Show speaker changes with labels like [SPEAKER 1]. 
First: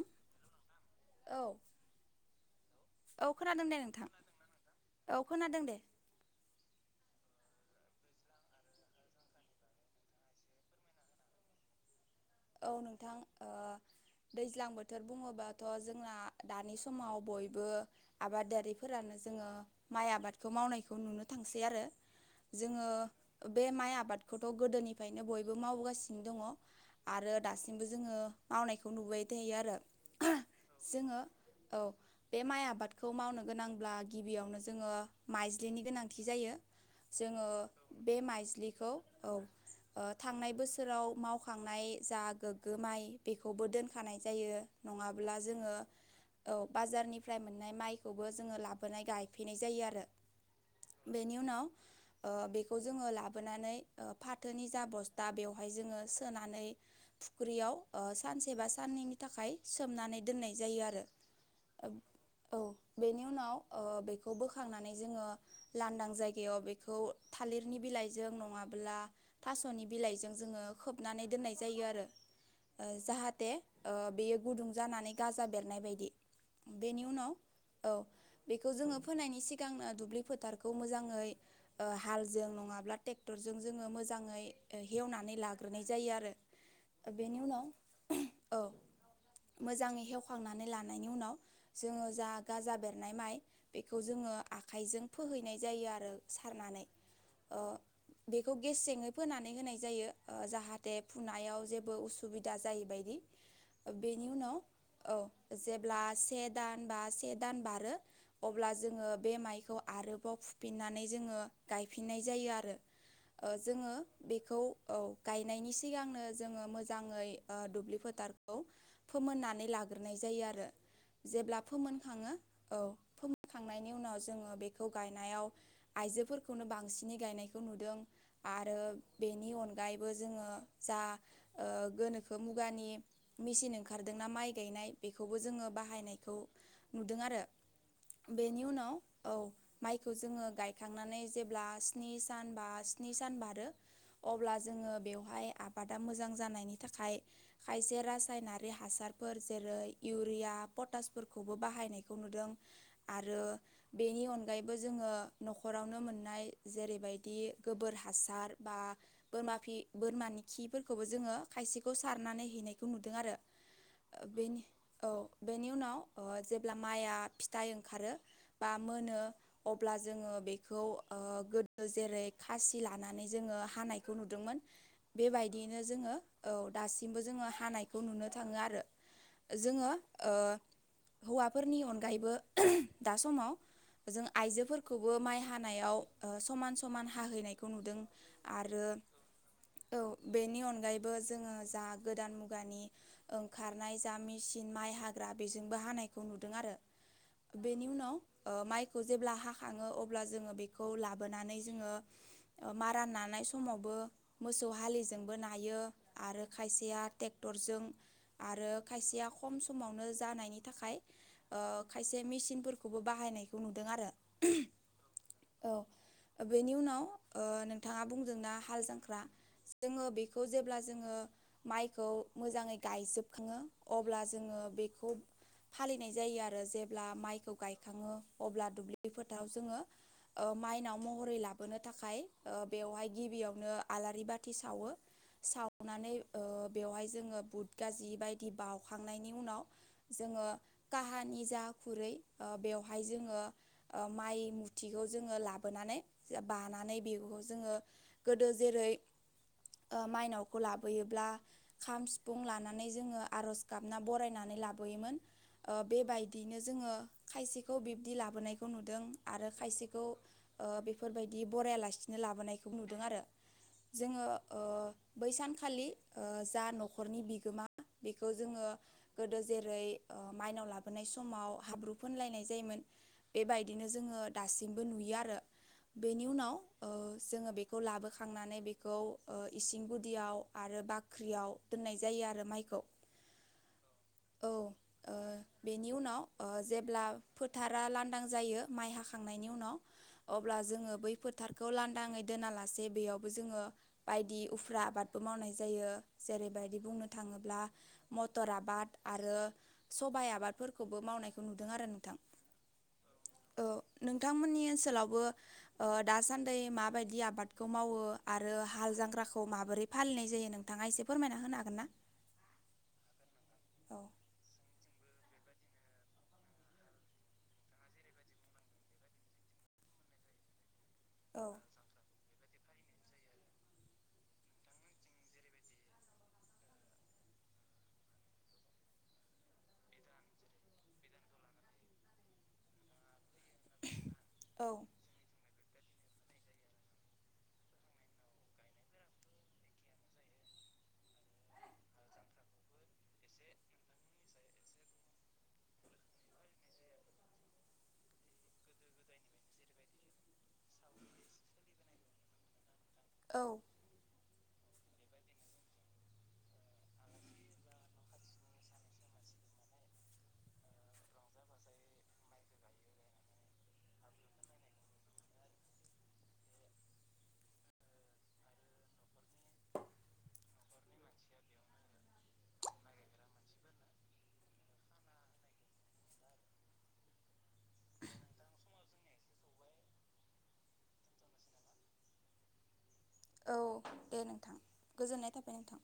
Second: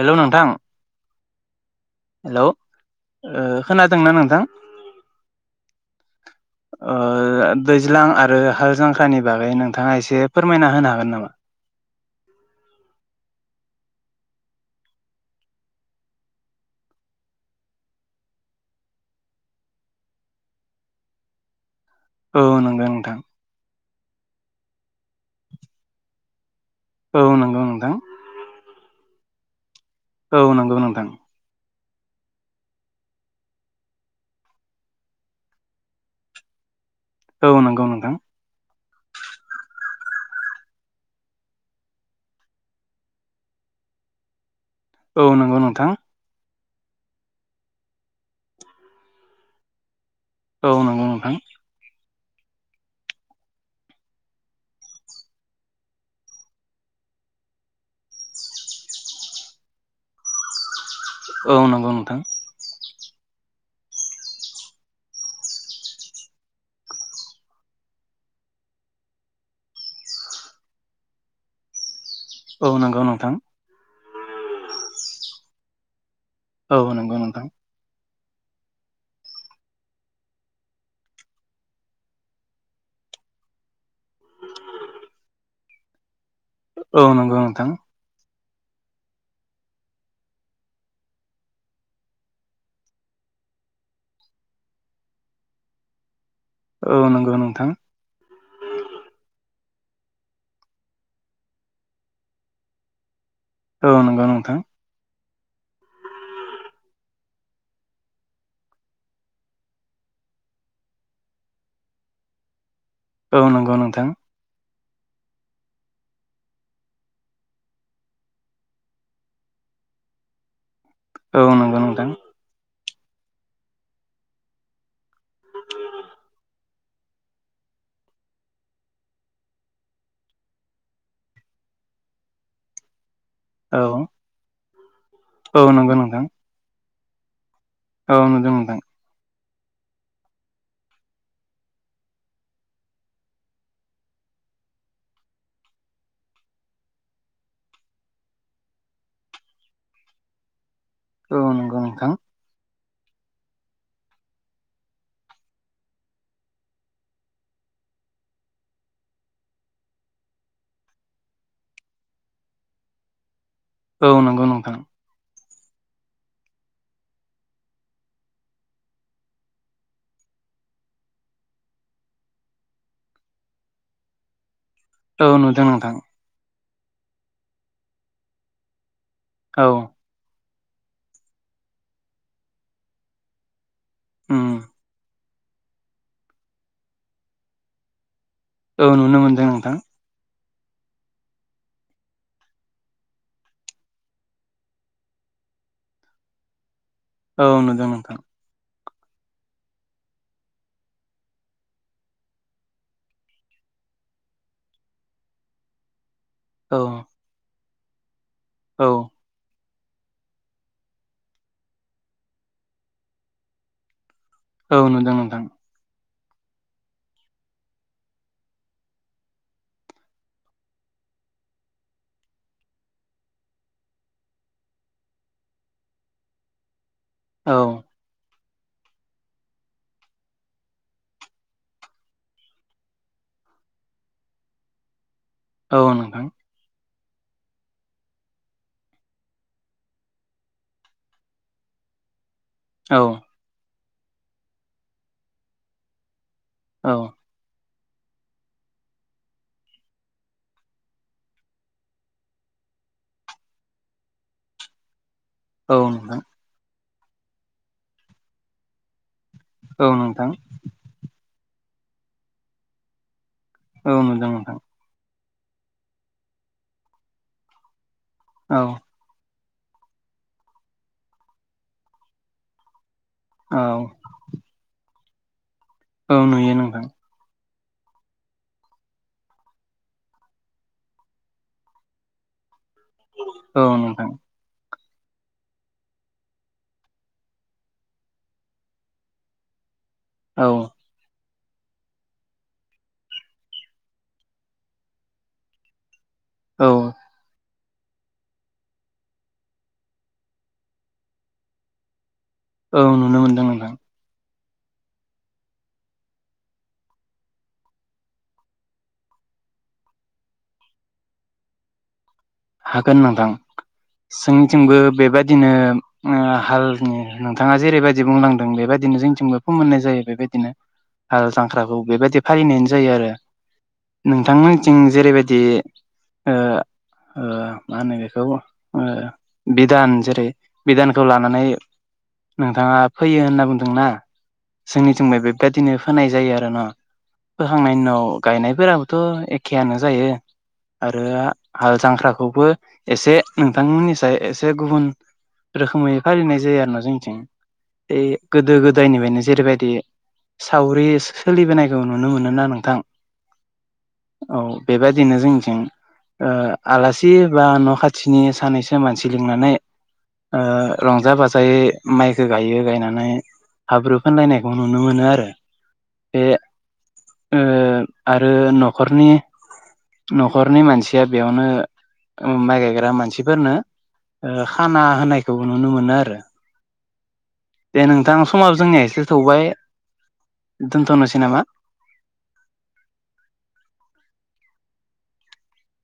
[SPEAKER 1] हेल' नोंथां।
[SPEAKER 2] औ
[SPEAKER 1] हेलौ
[SPEAKER 2] औ
[SPEAKER 1] ओ
[SPEAKER 2] खोनादों दे नोंथां
[SPEAKER 1] खोनादोंना
[SPEAKER 2] औ खोनादों दे।
[SPEAKER 1] [inaudible] ओ दैज्लां आरो हाल जांख्रानि बागै नोंथाङा एसे फोरमायना होनो हागोन नामा?
[SPEAKER 2] औ नोंथां ओ दैज्लां बोथोर बुङोबाथ' जोंना दानि समाव बयबो आबादारिफोरानो जोङो माइ आबादखौ मावनायखौ नुनो थांसै आरो।
[SPEAKER 1] औ
[SPEAKER 2] जोङो
[SPEAKER 1] नंगौ नोंथां
[SPEAKER 2] बे माइ आबादखौथ' गोदोनिफायनो बयबो मावबोगासिनो दङ।
[SPEAKER 1] औ
[SPEAKER 2] आरो
[SPEAKER 1] नंगौ
[SPEAKER 2] दासिमबो
[SPEAKER 1] नोंथां
[SPEAKER 2] जोङो मावनायखौ नुबाय थायो आरो
[SPEAKER 1] औ नंगौ नोंथां
[SPEAKER 2] जोङो औ बे माइ आबादखौ मावनो गोनांब्ला गिबियावनो जोङो माइज्लिनि गोनांथि जायो। जोङो
[SPEAKER 1] औ नंगौ
[SPEAKER 2] बे
[SPEAKER 1] नोंथां
[SPEAKER 2] माइज्लिखौ औ ओ थांनाय बोसोराव मावखांनाय जा गोग्गो माइ बेखौबो दोनखानाय जायो
[SPEAKER 1] औ
[SPEAKER 2] नङाब्ला
[SPEAKER 1] नंगौ
[SPEAKER 2] जोङो
[SPEAKER 1] नोंथां
[SPEAKER 2] औ बाजारनिफ्राय मोननाय माइखौबो जोङो लाबोनाय गायफैनाय जायो आरो।
[SPEAKER 1] औ
[SPEAKER 2] बेनि उनाव ओ बेखौ जोङो लाबोनानै ओ फाथोनि जा बस्था बेवहाय जोङो सोनानै फुख्रियाव ओ सानसेबा साननैनि थाखाय सोमनानै दोननाय जायो आरो।
[SPEAKER 1] औ नंगौ नोंथां।
[SPEAKER 2] औ बेनि उनाव ओ बेखौ बोखांनानै जोङो लानदां जायगायाव बेखौ थालिरनि बिलाइजों नङाब्ला थास'नि बिलाइजों जोङो खोबनानै दोननाय जायो आरो
[SPEAKER 1] औ
[SPEAKER 2] ओ
[SPEAKER 1] नंगौ नोंथां
[SPEAKER 2] जाहाथे ओ बेयो गुदुं जानानै गाजा बेरनाय बायदि
[SPEAKER 1] औ
[SPEAKER 2] बेनि
[SPEAKER 1] नंगौ
[SPEAKER 2] उनाव
[SPEAKER 1] नोंथां
[SPEAKER 2] औ बेखौ जोङो फोनायनि सिगांनो दुब्लि फोथारखौ मोजाङै ओ हालजों नङाब्ला ट्रेक्टरजों जोङो मोजाङै ओ हेवनानै लाग्रोनाय जायो आरो
[SPEAKER 1] औ नंगौ
[SPEAKER 2] बेनि उनाव
[SPEAKER 1] नोंथां
[SPEAKER 2] औ मोजाङै हेवखांनानै लानायनि उनाव जोङो जा गाजा बेरनाय माइ बेखौ जोङो आखाइजों फोहैनाय जायो आरो सारनानै
[SPEAKER 1] औ नंगौ
[SPEAKER 2] अ
[SPEAKER 1] नोंथां
[SPEAKER 2] बेखौ गेसेंयै फोनानै होनाय जायो ओ जाहाथे फुनायाव जेबो उसुबिदा जायैबायदि ओ बेनि उनाव
[SPEAKER 1] औ
[SPEAKER 2] औ जेब्ला से दान बा से दान बारो अब्ला जोङो बे माइखौ आरोबाव फुफिननानै जोङो गायफिननाय जायो आरो। ओ
[SPEAKER 1] नंगौ
[SPEAKER 2] जोङो
[SPEAKER 1] नोंथां
[SPEAKER 2] औ बेखौ गायनायनि सि सिगांनो जोङो मोजाङै ओ दुब्लि फोथारखौ फोमोननानै लाग्रोनाय जायो आरो।
[SPEAKER 1] औ
[SPEAKER 2] जेब्ला
[SPEAKER 1] नंगौ
[SPEAKER 2] फोमोन
[SPEAKER 1] नोंथां
[SPEAKER 2] खाङो औ फोमोनखांनायनि उनाव जोङो बेखौ गायनायाव आइजोफोरखौनो बांसिनै गायनायखौ नुदों। आरो बेनि अनगायैबो जोङो जा ओ गोनोखो मुगानि मेसिन
[SPEAKER 1] औ
[SPEAKER 2] ओंखारदोंना माइ गायनाय बेखौबो जोङो
[SPEAKER 1] नंगौ नोंथां औ नंगौ नोंथां औ नंगौ नोंथां
[SPEAKER 2] बाहायनायखौ नुदों आरो
[SPEAKER 1] औ नंगौ
[SPEAKER 2] बेनि
[SPEAKER 1] नोंथां
[SPEAKER 2] उनाव औ माइखौ जोङो गायखांनानै जेब्ला स्नि सान बा स्नि सान बारो अब्ला जोङो बेवहाय आबादा मोजां जानायनि थाखाय खायसे रासायनारि हासारफोर जेरै इउरिया पटाश
[SPEAKER 1] औ
[SPEAKER 2] फोरखौबो
[SPEAKER 1] नंगौ नोंथां
[SPEAKER 2] बाहायनायखौ नुदों आरो बेनि अनगायैबो जोङो न'खरावनो मोननाय जेरैबायदि गोबोर हासार बा बोरमाखि बोरमानि खिफोरखौबो जोङो खायसेखौ सारनानै हैनायखौ नुदों आरो
[SPEAKER 1] औ नंगौ
[SPEAKER 2] बेनि
[SPEAKER 1] नोंथां
[SPEAKER 2] औ बेनि उनाव ओ जेब्ला माइआ फिथाइ ओंखारो बा मोनो अब्ला जोङो बेखौ गोदो जेरै खासि लानानै जोङो हानायखौ नुदोंमोन।
[SPEAKER 1] औ नुदों
[SPEAKER 2] बेबायदियैनो
[SPEAKER 1] नोंथां
[SPEAKER 2] जोङो औ दासिमबो जोङो हानायखौ नुनो थाङो आरो।
[SPEAKER 1] औ
[SPEAKER 2] जोङो ओ हौवाफोरनि अनगायैबो दा समाव जों
[SPEAKER 1] उम
[SPEAKER 2] आइजोफोरखौबो माइ हानायाव ओ समान‌समान हाहैनायखौ नुदों।
[SPEAKER 1] औ
[SPEAKER 2] आरो
[SPEAKER 1] नुनो मोनदों नोंथां।
[SPEAKER 2] औ बेनि अनगायैबो जोङो जा गोदान मुगानि ओंखारनाय जा मेचिन माइ हाग्रा बेजोंबो हानायखौ नुदों आरो
[SPEAKER 1] औ नुदों
[SPEAKER 2] बेनि
[SPEAKER 1] नोंथां
[SPEAKER 2] उनाव ओ माइखौ जेब्ला हाखाङो अब्ला जोङो बेखौ लाबोनानै जोङो ओ मारा नानाय समावबो मोसौ हालिजोंबो नायो आरो
[SPEAKER 1] औ
[SPEAKER 2] खायसेया टेक्टरजों आरो
[SPEAKER 1] औ
[SPEAKER 2] खायसेया खम समावनो जानायनि थाखाय खायसे मेसिनफोरखौबो बाहायनायखौ नुदों आरो।
[SPEAKER 1] औ नोंथां नोंथां।
[SPEAKER 2] औ बेनि उनाव ओ नोंथाङा बुंदोंना हाल जांख्रा जोङो बेखौ जेब्ला जोङो माइखौ मोजाङै गायजोबखाङो अब्ला जोङो बेखौ फालिनाय जायो आरो जेब्ला माइखौ
[SPEAKER 1] औ
[SPEAKER 2] गायखाङो अब्ला दुब्लि फोथाव जोङो ओ माइनाव महरै लाबोनो थाखाय ओ बेवहाय गिबियावनो आलारि बाथि सावो
[SPEAKER 1] औ
[SPEAKER 2] सावनानै
[SPEAKER 1] नोंथां
[SPEAKER 2] ओ बेवहाय जोङो बुद गाजि बायदि बाउखांनायनि उनाव जोङो काहानि जा खुरै ओ
[SPEAKER 1] औ
[SPEAKER 2] बेवहाय जोङो ओ माइ मुथिखौ जोङो लाबोनानै
[SPEAKER 1] औ
[SPEAKER 2] बानानै बेखौ जोङो गोदो जेरै ओ माइनावखौ लाबोयोब्ला खाम सिफुं लानानै जोङो आरज गाबना बरायनानै लाबोयोमोन। ओ
[SPEAKER 1] औ नोंथां
[SPEAKER 2] बेबायदियैनो जोङो खायसेखौ बिब्दि लाबोनायखौ नुदों आरो
[SPEAKER 1] औ
[SPEAKER 2] खायसेखौ
[SPEAKER 1] नोंथां
[SPEAKER 2] ओ बेफोरबायदि बरायालासिनो लाबोनायखौ नुदों आरो।
[SPEAKER 1] औ
[SPEAKER 2] जोङो
[SPEAKER 1] नुदों नोंथां
[SPEAKER 2] ओ बै सानखालि ओ जा न'खरनि बिगोमा बेखौ
[SPEAKER 1] औ
[SPEAKER 2] जोङो गोदो जेरै ओ माइनाव लाबोनाय समाव हाब्रु फोनलायनाय जायोमोन
[SPEAKER 1] औ
[SPEAKER 2] बेबायदिनो जोङो दासिमबो नुयो आरो
[SPEAKER 1] औ
[SPEAKER 2] बेनि
[SPEAKER 1] नुयो
[SPEAKER 2] उनाव
[SPEAKER 1] नोंथां
[SPEAKER 2] ओ जोङो बे खौ लाबोखांनानै बे खौ ओ इसिं गुदियाव आरो बाख्रियाव दोननाय जायो आरो माइखौ।
[SPEAKER 1] औ नोंथां।
[SPEAKER 2] औ। ओ बेनि उनाव ओ जेब्ला फोथारा लांदां जायो माइ हाखांनायनि उनाव
[SPEAKER 1] औ
[SPEAKER 2] अब्ला जोङो बै फोथारखौ लांदाङै दोनालासे बेयावबो जोङो बायदि उफ्रा आबादबो मावनाय जायो
[SPEAKER 1] औ
[SPEAKER 2] जेरैबायदि बुंनो थाङोब्ला मतर आबाद आरो सबाइ आबादफोरखौबो मावनायखौ नुदों आरो नोंथां।
[SPEAKER 1] औ नुनो मोनदों
[SPEAKER 2] औ
[SPEAKER 1] नोंथां।
[SPEAKER 2] नोंथांमोननि ओनसोलावबो ओ दासान्दै माबायदि आबादखौ मावो आर रो हाल जांख्राखौ माबोरै फालिनाय जायो नोंथाङा एसे फोरमायना होनो हागोन ना?
[SPEAKER 1] हागोन नोंथां
[SPEAKER 2] औ
[SPEAKER 1] सों थिंबो बेबादिनो ओ हालनि नोंथाङा जेरैबायदि बुंलांदों बेबायदिनो जोंथिंबो फोमोननाय जायो बेबायदिनो हाल
[SPEAKER 2] औ
[SPEAKER 1] जांख्राखौ। बेबायदि फालिनायानो जायो आरो नोंथांमोननिथिं जेरैबायदि ओ ओ मा होनो बेखौ ओ बिधान जेरै बिधानखौ लानानै नोंथाङा फैयो होनना बुंदोंना
[SPEAKER 2] औ
[SPEAKER 1] जोंनिथिं मायबा बेदिनो फोनाय जायो आरोना। फोखांनायनि उनाव गायनायफोराबोथ' एखेयानो जायो आरो आ हाल जांख्राखौबो एसे नोंथांमोननिसाय एसे गुबुन रोखोमै फालिनाय जायो आरोना जोंनिथिं बे गोदो गोदायनिफ्रायनो जेरैबायदि सावरि सोलिबोनायखौ नुनो मोनोना नोंथां।
[SPEAKER 2] औ‌।
[SPEAKER 1] औ बेबायादिनो जोंनिथिं ओ आलासि बा न' खाथिनि सानैसो मानसि लिंनानै ओ रंजा बाजायै माइखो गायो गायनानै हाब्रु फोनलायनायखौ नुनो मोनो आरो बे ओ आरो न'खरनि न'खरनि मानसि या बेयावनो माइ गायग्रा मानसिफोरनो ओ खाना होनायखौबो नुनो मोनो आरो। दे नोंथां समाब जोंनिया एसे थौबाय दोनथ'नोसै नामा?
[SPEAKER 2] औ दे नोंथां गोजोननाय थाबाय नोंथां।